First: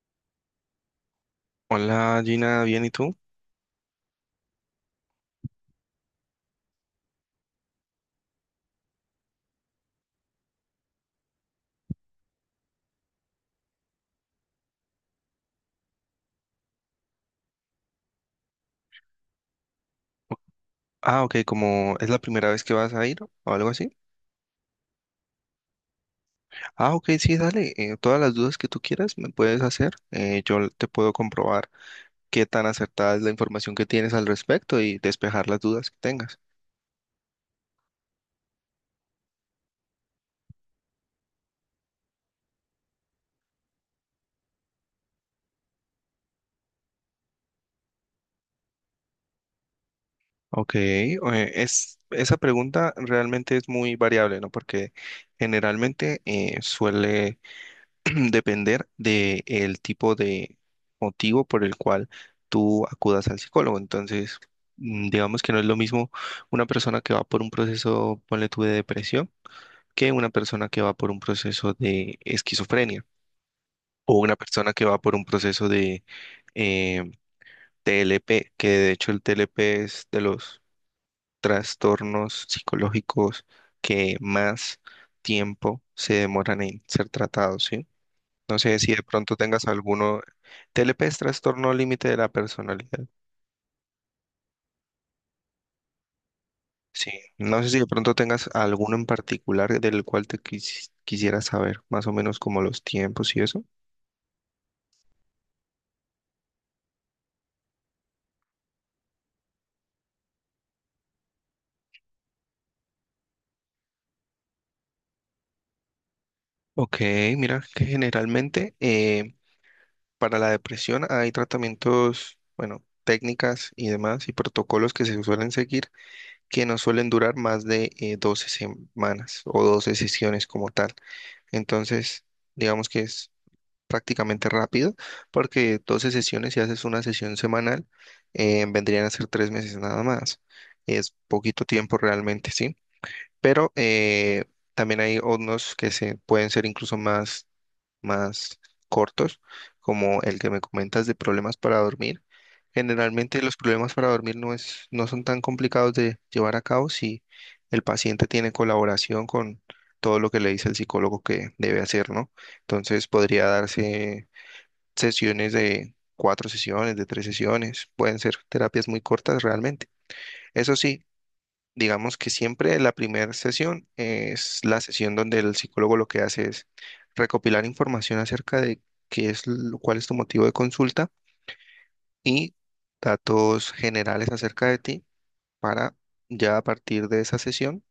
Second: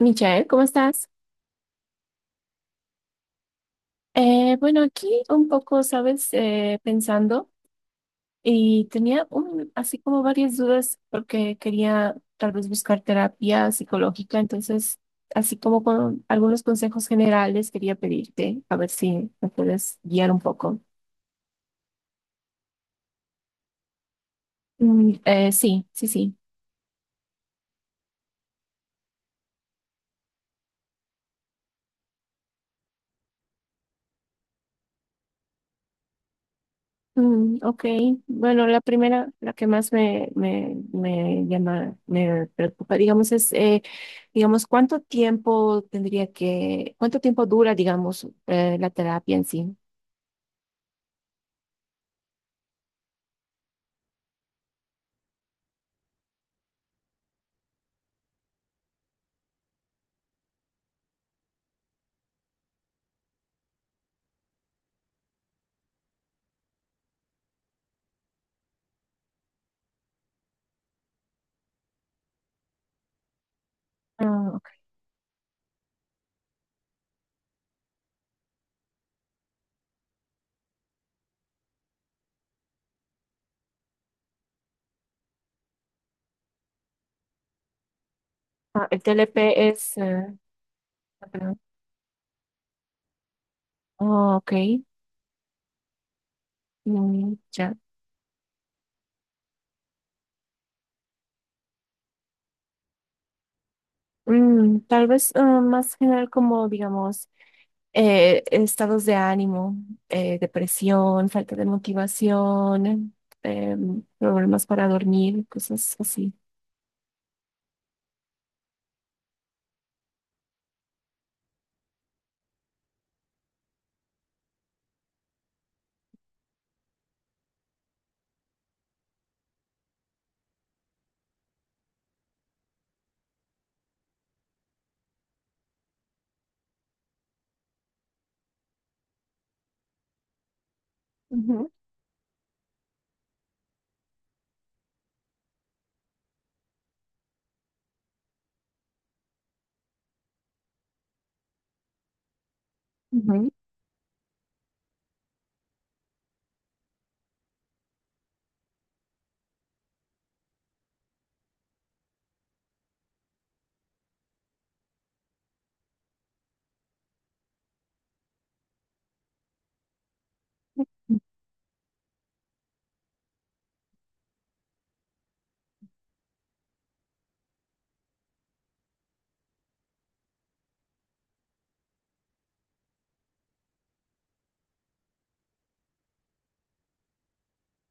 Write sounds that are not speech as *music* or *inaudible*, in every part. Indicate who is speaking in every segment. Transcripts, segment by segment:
Speaker 1: Michael, ¿cómo estás?
Speaker 2: Hola Gina, ¿bien y tú?
Speaker 1: Bueno, aquí un poco, ¿sabes? Pensando y tenía un, así como varias dudas porque quería tal vez buscar terapia psicológica, entonces así como con algunos consejos generales quería pedirte a ver si me puedes guiar un poco.
Speaker 2: Ah, ok, como es la primera vez que vas a ir o algo así.
Speaker 1: Sí, sí, sí.
Speaker 2: Ah, ok, sí, dale. Todas las dudas que tú quieras me puedes hacer. Yo te puedo comprobar qué tan acertada es la información que tienes al respecto y despejar las dudas que tengas.
Speaker 1: Ok, bueno, la primera, la que más me llama, me preocupa, digamos, es, digamos, ¿cuánto tiempo tendría que, cuánto tiempo dura, digamos, la terapia en sí?
Speaker 2: Ok, esa pregunta realmente es muy variable, ¿no? Porque generalmente suele depender del tipo de motivo por el cual tú acudas al psicólogo. Entonces, digamos que no es lo mismo una persona que va por un proceso, ponle tú, de depresión, que una persona que va por un proceso de esquizofrenia o una
Speaker 1: Ah, ok.
Speaker 2: persona que va por un proceso de eh, TLP, que de hecho el TLP es de los trastornos psicológicos que más tiempo se demoran en ser tratados, ¿sí? No sé
Speaker 1: Ah,
Speaker 2: si de
Speaker 1: el
Speaker 2: pronto tengas
Speaker 1: TLP es,
Speaker 2: alguno. TLP es
Speaker 1: ah, perdón.
Speaker 2: trastorno límite de la personalidad.
Speaker 1: Oh, ok,
Speaker 2: Sí,
Speaker 1: mm,
Speaker 2: no sé
Speaker 1: ya.
Speaker 2: si de pronto tengas alguno en particular del cual te quisieras saber, más o menos como los tiempos y eso.
Speaker 1: Mm, tal vez más general como, digamos, estados de ánimo, depresión, falta de motivación, problemas para dormir, cosas así.
Speaker 2: Ok, mira que generalmente para la depresión hay tratamientos, bueno, técnicas y demás y protocolos que se suelen seguir que no suelen durar más de 12 semanas o 12 sesiones como tal. Entonces, digamos que es prácticamente rápido, porque 12 sesiones, si haces una sesión semanal, vendrían a ser tres meses nada más. Es poquito
Speaker 1: Ujú,
Speaker 2: tiempo realmente, sí. Pero también hay unos que se pueden ser incluso más, más cortos, como el que me comentas de problemas para dormir. Generalmente
Speaker 1: ujú.
Speaker 2: los problemas para dormir no es, no son tan complicados de llevar a cabo si el paciente tiene colaboración con todo lo que le dice el psicólogo que debe hacer, ¿no? Entonces podría darse sesiones de cuatro sesiones, de tres sesiones, pueden ser terapias muy cortas realmente. Eso sí, digamos que siempre la primera sesión es la sesión donde el psicólogo lo que hace es recopilar información acerca de qué es, cuál es tu motivo de consulta y datos generales acerca de ti para ya a partir de esa sesión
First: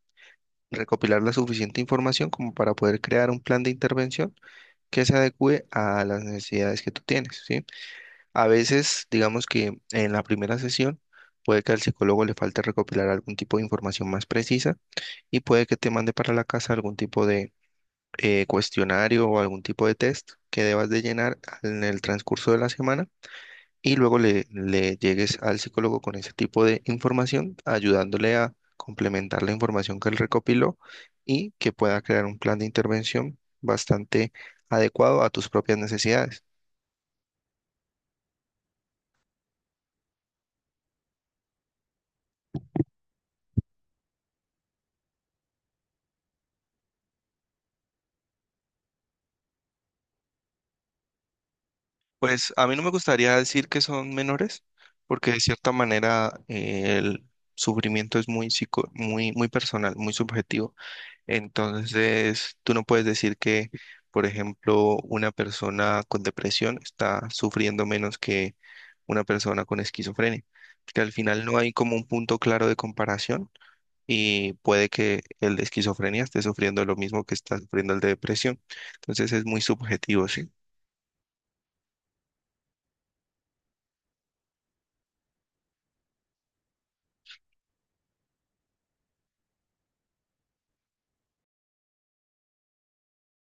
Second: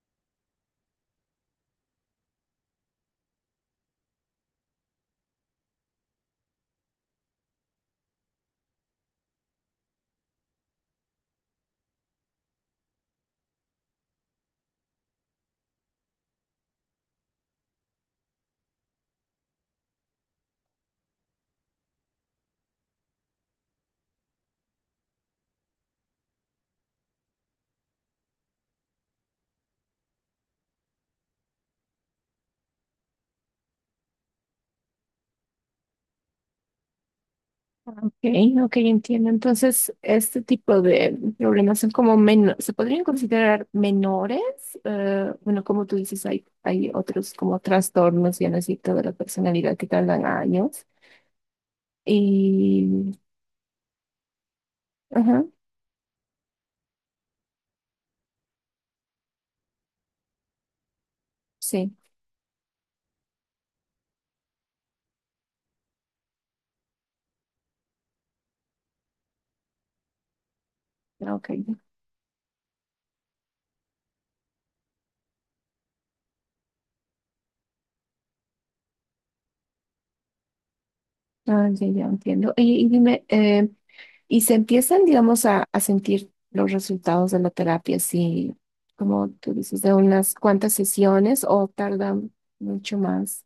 Speaker 2: recopilar la suficiente información como para poder crear un plan de intervención que se adecue a las necesidades que tú tienes, ¿sí? A veces, digamos que en la primera sesión puede que al psicólogo le falte recopilar algún tipo de información más precisa y puede que te mande para la casa algún tipo de cuestionario o algún tipo de test que debas de llenar en el transcurso de la semana y luego le llegues al psicólogo con ese tipo de información, ayudándole a complementar la información que él recopiló y que pueda crear un plan de intervención bastante adecuado a tus propias necesidades.
Speaker 1: Ok, ok, entiendo. Entonces, este tipo de problemas son como menos, se podrían considerar menores. Bueno, como tú dices, hay otros como trastornos, ya no así, toda la personalidad que tardan años.
Speaker 2: Pues a mí no me
Speaker 1: Y,
Speaker 2: gustaría decir que son menores, porque de
Speaker 1: ajá,
Speaker 2: cierta manera el sufrimiento es muy, muy personal, muy subjetivo.
Speaker 1: sí,
Speaker 2: Entonces, tú no puedes decir que, por ejemplo, una persona con depresión está sufriendo menos que una persona con esquizofrenia, porque al
Speaker 1: ah,
Speaker 2: final
Speaker 1: ok,
Speaker 2: no hay como un punto claro de comparación y puede que el de esquizofrenia esté sufriendo lo mismo que está sufriendo el de depresión. Entonces, es muy subjetivo, sí.
Speaker 1: ah, ya, ya entiendo. Y dime, ¿y se empiezan, digamos, a sentir los resultados de la terapia, sí, como tú dices, de unas cuantas sesiones o tardan mucho más?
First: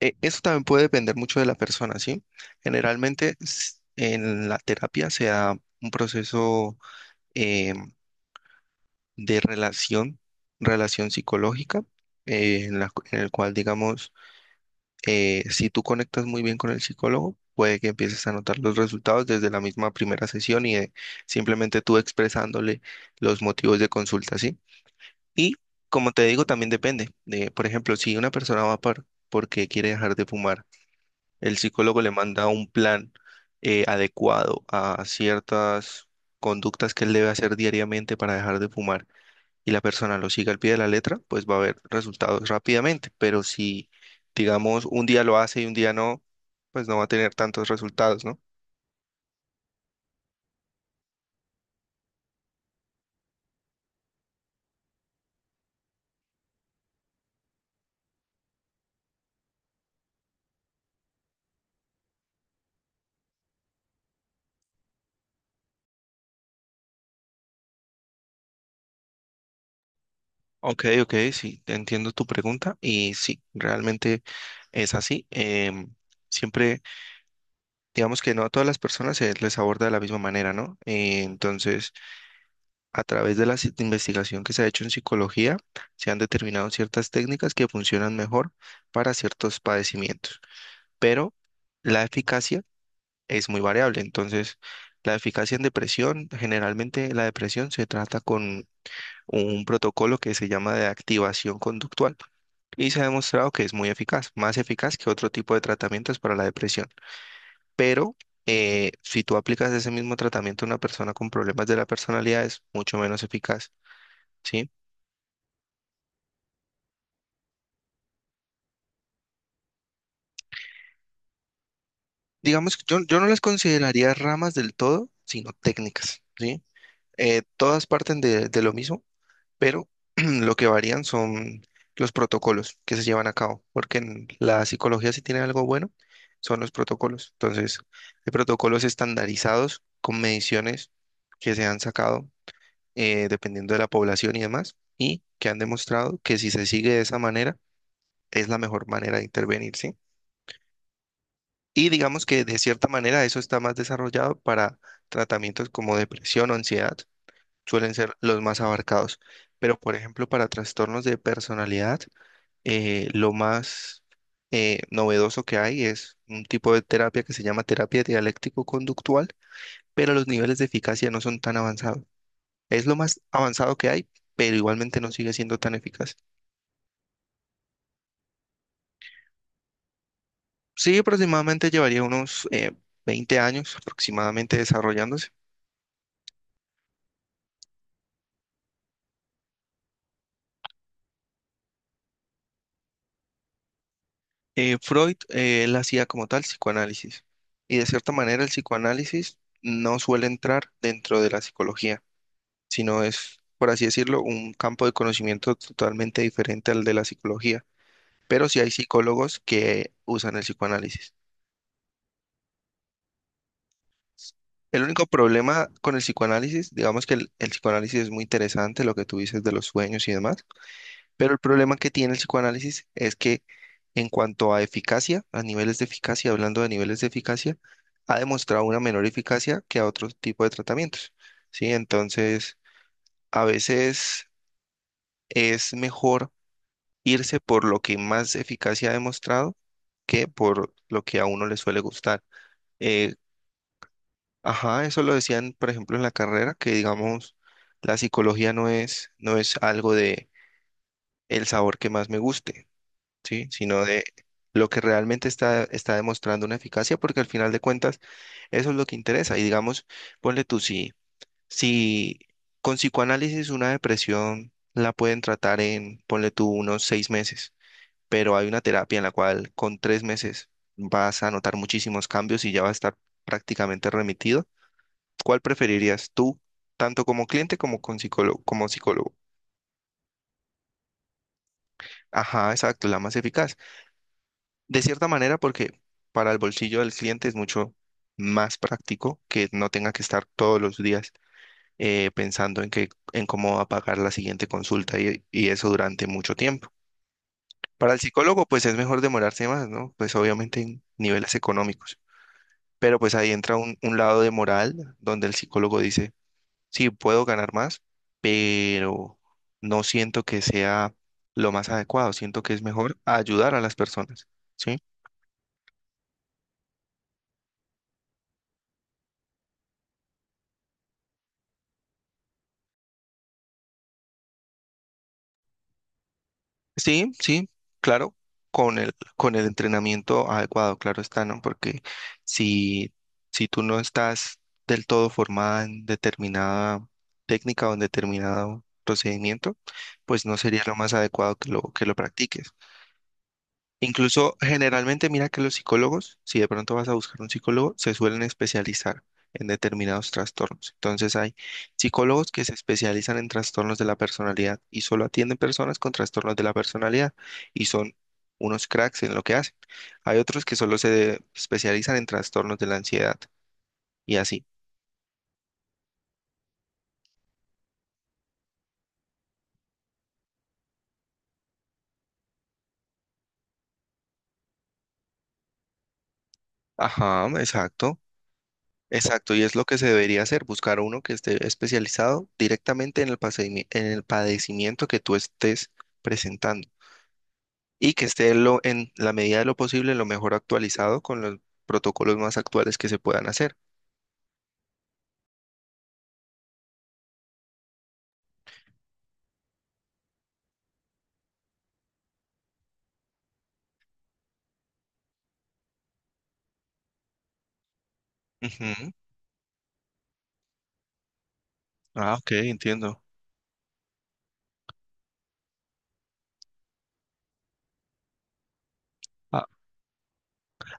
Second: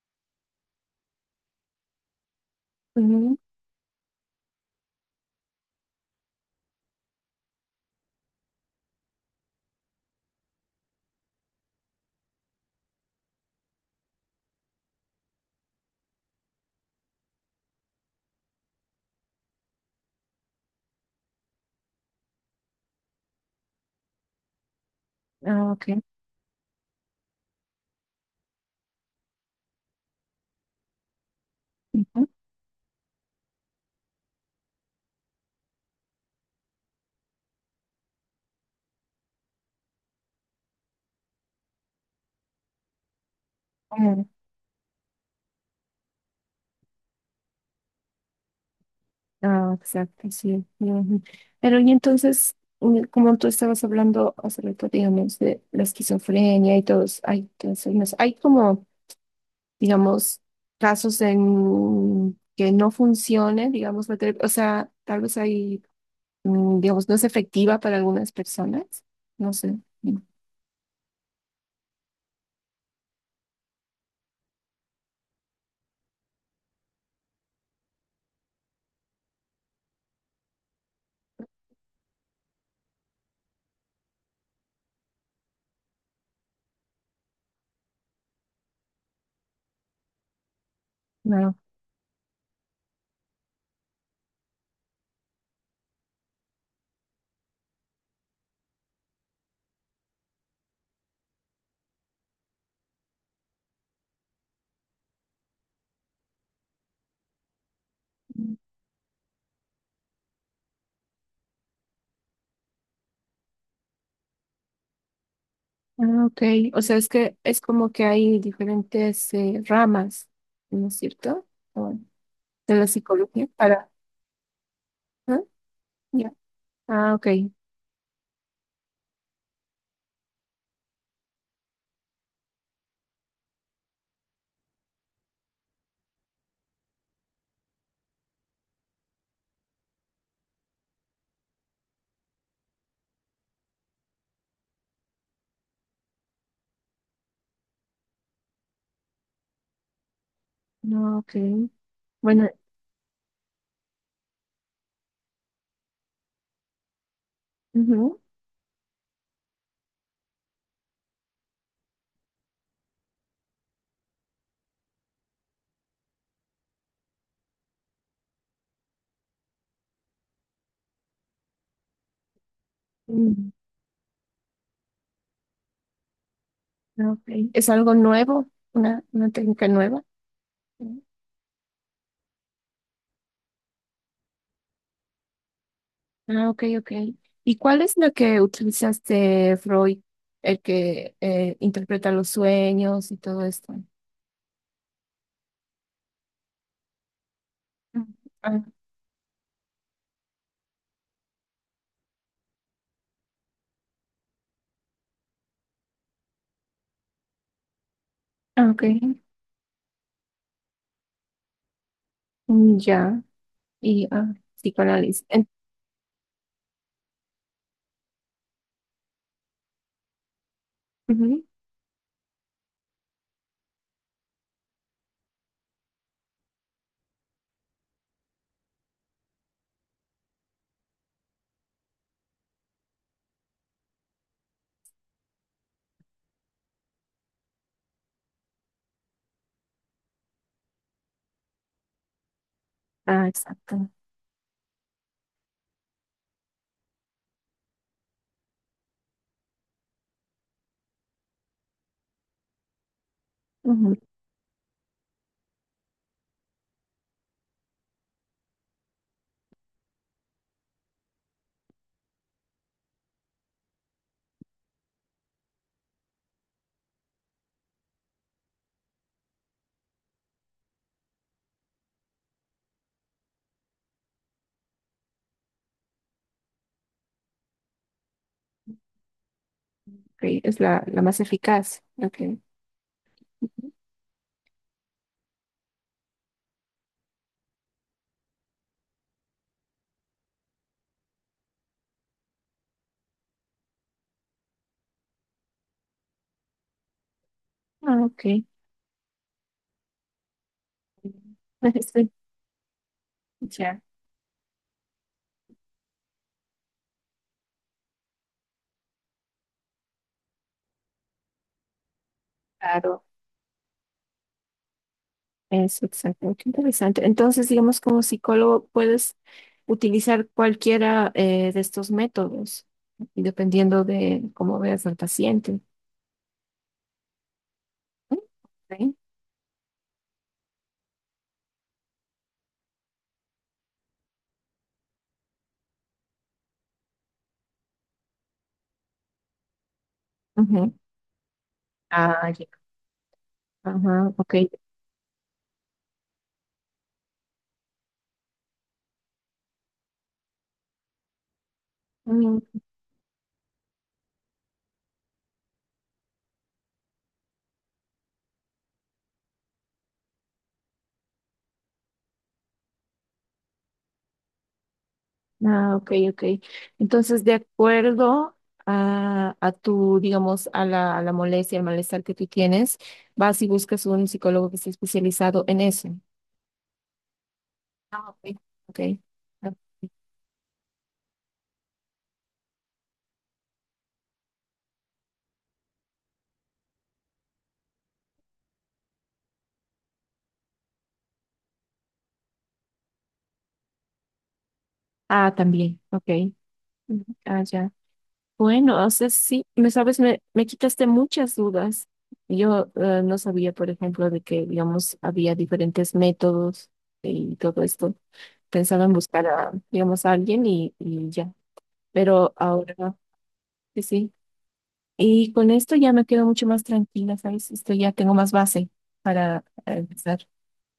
Speaker 2: Eso también puede depender mucho de la persona, ¿sí? Generalmente
Speaker 1: Ujú,
Speaker 2: en la terapia se da un proceso eh, de relación, relación psicológica, en la en el cual, digamos, si tú conectas muy bien con el psicólogo, puede que empieces a notar los resultados desde la misma primera sesión y de simplemente tú expresándole los motivos de consulta, ¿sí? Y
Speaker 1: ah, ok.
Speaker 2: como te digo, también depende de, por ejemplo, si una persona va por, porque quiere dejar de fumar. El psicólogo le
Speaker 1: Ujú,
Speaker 2: manda un plan adecuado a ciertas conductas que él debe hacer diariamente para dejar de fumar y la persona lo sigue al pie de la letra, pues va a haber resultados rápidamente. Pero si,
Speaker 1: ah,
Speaker 2: digamos, un día lo hace y un día no, pues no va a tener tantos resultados, ¿no?
Speaker 1: ah, exacto, sí. Ujú. Pero y entonces, mm, como tú estabas hablando hace rato, digamos, de la esquizofrenia y todos, hay, trastornos, hay como, digamos, casos en que no funcione, digamos, la terapia, o sea, tal vez hay, digamos, no es efectiva para algunas personas, no sé.
Speaker 2: Ok, ok, sí, entiendo tu pregunta y sí, realmente es así. Siempre, digamos que no a todas las personas se les aborda de la misma manera, ¿no? Entonces, a través de la investigación que se ha hecho en psicología, se han determinado ciertas técnicas que funcionan mejor para ciertos padecimientos, pero
Speaker 1: No.
Speaker 2: la eficacia es muy variable. Entonces, la eficacia en depresión, generalmente la depresión se trata con un protocolo que se llama de activación conductual y se ha demostrado que es muy eficaz, más eficaz que otro tipo de tratamientos para la depresión. Pero si tú aplicas ese mismo tratamiento a una persona con problemas de la personalidad, es mucho menos eficaz. ¿Sí?
Speaker 1: Ah, ok. O sea, es que es como que hay diferentes ramas, ¿no es cierto? De
Speaker 2: Digamos que
Speaker 1: la
Speaker 2: yo no las
Speaker 1: psicología para...
Speaker 2: consideraría ramas del todo,
Speaker 1: Ah,
Speaker 2: sino técnicas,
Speaker 1: ya.
Speaker 2: ¿sí?
Speaker 1: Ah, ok.
Speaker 2: Todas parten de lo mismo, pero *clears throat* lo que varían son los protocolos que se llevan a cabo, porque en la psicología si tiene algo bueno son los protocolos. Entonces, hay protocolos estandarizados con mediciones que se han sacado dependiendo de la población y demás, y que han demostrado que si se sigue de esa manera, es la mejor manera de intervenir, ¿sí?
Speaker 1: No, ok.
Speaker 2: Y digamos que
Speaker 1: Bueno,
Speaker 2: de cierta manera eso está más desarrollado para tratamientos como depresión o ansiedad, suelen ser
Speaker 1: ujú.
Speaker 2: los más abarcados. Pero, por ejemplo, para trastornos de personalidad, lo más novedoso que hay es un tipo de terapia que se llama terapia dialéctico-conductual, pero los niveles de eficacia no son tan avanzados. Es lo más avanzado que hay, pero igualmente no sigue siendo tan eficaz.
Speaker 1: Mm, ok. ¿Es algo nuevo? Una técnica nueva?
Speaker 2: Sí,
Speaker 1: Mm.
Speaker 2: aproximadamente llevaría unos 20 años aproximadamente desarrollándose.
Speaker 1: Ah, ok, ok. ¿Y cuál es la que utilizaste, Freud, el que interpreta los sueños y todo esto?
Speaker 2: Freud, él hacía como tal psicoanálisis y de
Speaker 1: Mm.
Speaker 2: cierta manera el
Speaker 1: Ah,
Speaker 2: psicoanálisis no suele entrar dentro de la psicología, sino es, por así decirlo, un campo de conocimiento totalmente diferente al de la psicología, pero sí hay
Speaker 1: ah, ok.
Speaker 2: psicólogos que usan el psicoanálisis.
Speaker 1: Mm, ya. Y
Speaker 2: El único
Speaker 1: psicoanálisis. En-
Speaker 2: problema con el psicoanálisis, digamos que el psicoanálisis es muy interesante, lo que tú dices de los sueños y demás. Pero el
Speaker 1: ujú.
Speaker 2: problema que tiene el psicoanálisis es que en cuanto a eficacia, a niveles de eficacia, hablando de niveles de eficacia, ha demostrado una menor eficacia que a otro tipo de tratamientos, ¿sí? Entonces, a veces es mejor irse por lo que más eficacia ha demostrado que por lo que a uno le suele gustar. Eh,
Speaker 1: Ah, exacto.
Speaker 2: ajá, eso lo decían, por ejemplo, en la carrera, que digamos, la psicología no es algo de el sabor que más me guste, ¿sí? Sino
Speaker 1: Ujú.
Speaker 2: de lo que realmente está demostrando una eficacia, porque al final de cuentas eso es lo que interesa. Y digamos, ponle tú, si con psicoanálisis una depresión la pueden tratar en, ponle tú, unos seis meses, pero hay una terapia en la cual con tres meses vas a notar muchísimos cambios y ya va a estar prácticamente remitido. ¿Cuál preferirías tú, tanto como cliente como con psicólogo, como psicólogo?
Speaker 1: Ok, es la, la más eficaz. Ok.
Speaker 2: Ajá, exacto, la más eficaz. De cierta manera, porque para el bolsillo del cliente es mucho más práctico que no tenga que estar todos los días pensando en que, en cómo va a pagar la siguiente consulta y eso durante mucho tiempo. Para el
Speaker 1: Ah, ok.
Speaker 2: psicólogo, pues es mejor demorarse más, ¿no? Pues obviamente en niveles económicos.
Speaker 1: Sí,
Speaker 2: Pero pues ahí entra
Speaker 1: ya,
Speaker 2: un lado de moral donde el psicólogo dice, sí, puedo ganar más, pero no siento que sea lo más adecuado, siento que es mejor
Speaker 1: claro,
Speaker 2: ayudar a las personas, ¿sí?
Speaker 1: es exactamente interesante. Entonces, digamos, como psicólogo puedes utilizar cualquiera de estos métodos, y dependiendo de cómo veas al paciente.
Speaker 2: Sí, sí, claro,
Speaker 1: ¿Sí?
Speaker 2: con el,
Speaker 1: Sí.
Speaker 2: con el entrenamiento adecuado, claro está, ¿no? Porque si, si tú no estás del todo formada en determinada técnica o en determinado procedimiento, pues no sería
Speaker 1: Ujú.
Speaker 2: lo más adecuado que que lo
Speaker 1: Ah, ya.
Speaker 2: practiques.
Speaker 1: Ajá, ok.
Speaker 2: Incluso generalmente mira que los psicólogos, si de pronto vas a buscar un psicólogo, se suelen especializar en determinados trastornos. Entonces hay psicólogos que
Speaker 1: Mm,
Speaker 2: se especializan en trastornos de la personalidad y solo atienden personas con trastornos de la personalidad y son unos cracks en lo que hacen. Hay otros que solo se especializan en trastornos de la ansiedad y así.
Speaker 1: ah, ok, ok. Entonces, de acuerdo a tu, digamos, a la molestia, al malestar que tú tienes, vas y buscas un psicólogo que esté especializado en eso.
Speaker 2: Ajá, exacto.
Speaker 1: Ah, ok. Ok.
Speaker 2: Exacto, y
Speaker 1: Ah,
Speaker 2: es lo que se debería hacer, buscar uno que esté especializado directamente en el padecimiento que tú estés presentando. Y que esté en la medida de lo posible lo mejor actualizado con los protocolos más actuales que se puedan hacer.
Speaker 1: ah, también, ok. Ujú. Ah, ya. Bueno, o sea, sí, me sabes, me quitaste muchas dudas. Yo no sabía, por ejemplo, de que, digamos, había diferentes métodos y todo esto. Pensaba
Speaker 2: Ujú.
Speaker 1: en buscar a, digamos, a alguien y ya.
Speaker 2: Ah, ok,
Speaker 1: Pero ahora,
Speaker 2: entiendo.
Speaker 1: sí, sí. Y con esto ya me quedo mucho más tranquila, ¿sabes? Esto ya tengo más base para
Speaker 2: Ah,
Speaker 1: empezar.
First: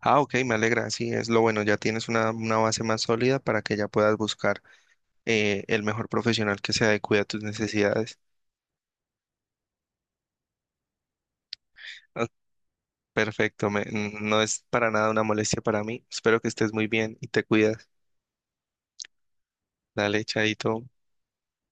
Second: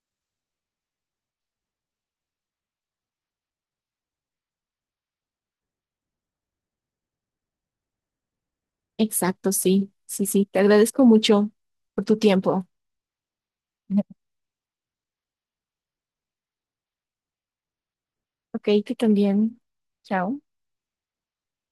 Speaker 2: ah, ok, me alegra, sí, es lo bueno, ya tienes una base más sólida para que ya puedas buscar el mejor profesional que se adecue a tus necesidades.
Speaker 1: Exacto, sí, sí, sí. Te agradezco mucho por tu
Speaker 2: Ah,
Speaker 1: tiempo.
Speaker 2: perfecto, no es para nada una molestia para mí. Espero que estés muy bien y te cuidas.
Speaker 1: Ok, tú también.
Speaker 2: Dale,
Speaker 1: Chao.
Speaker 2: chaito.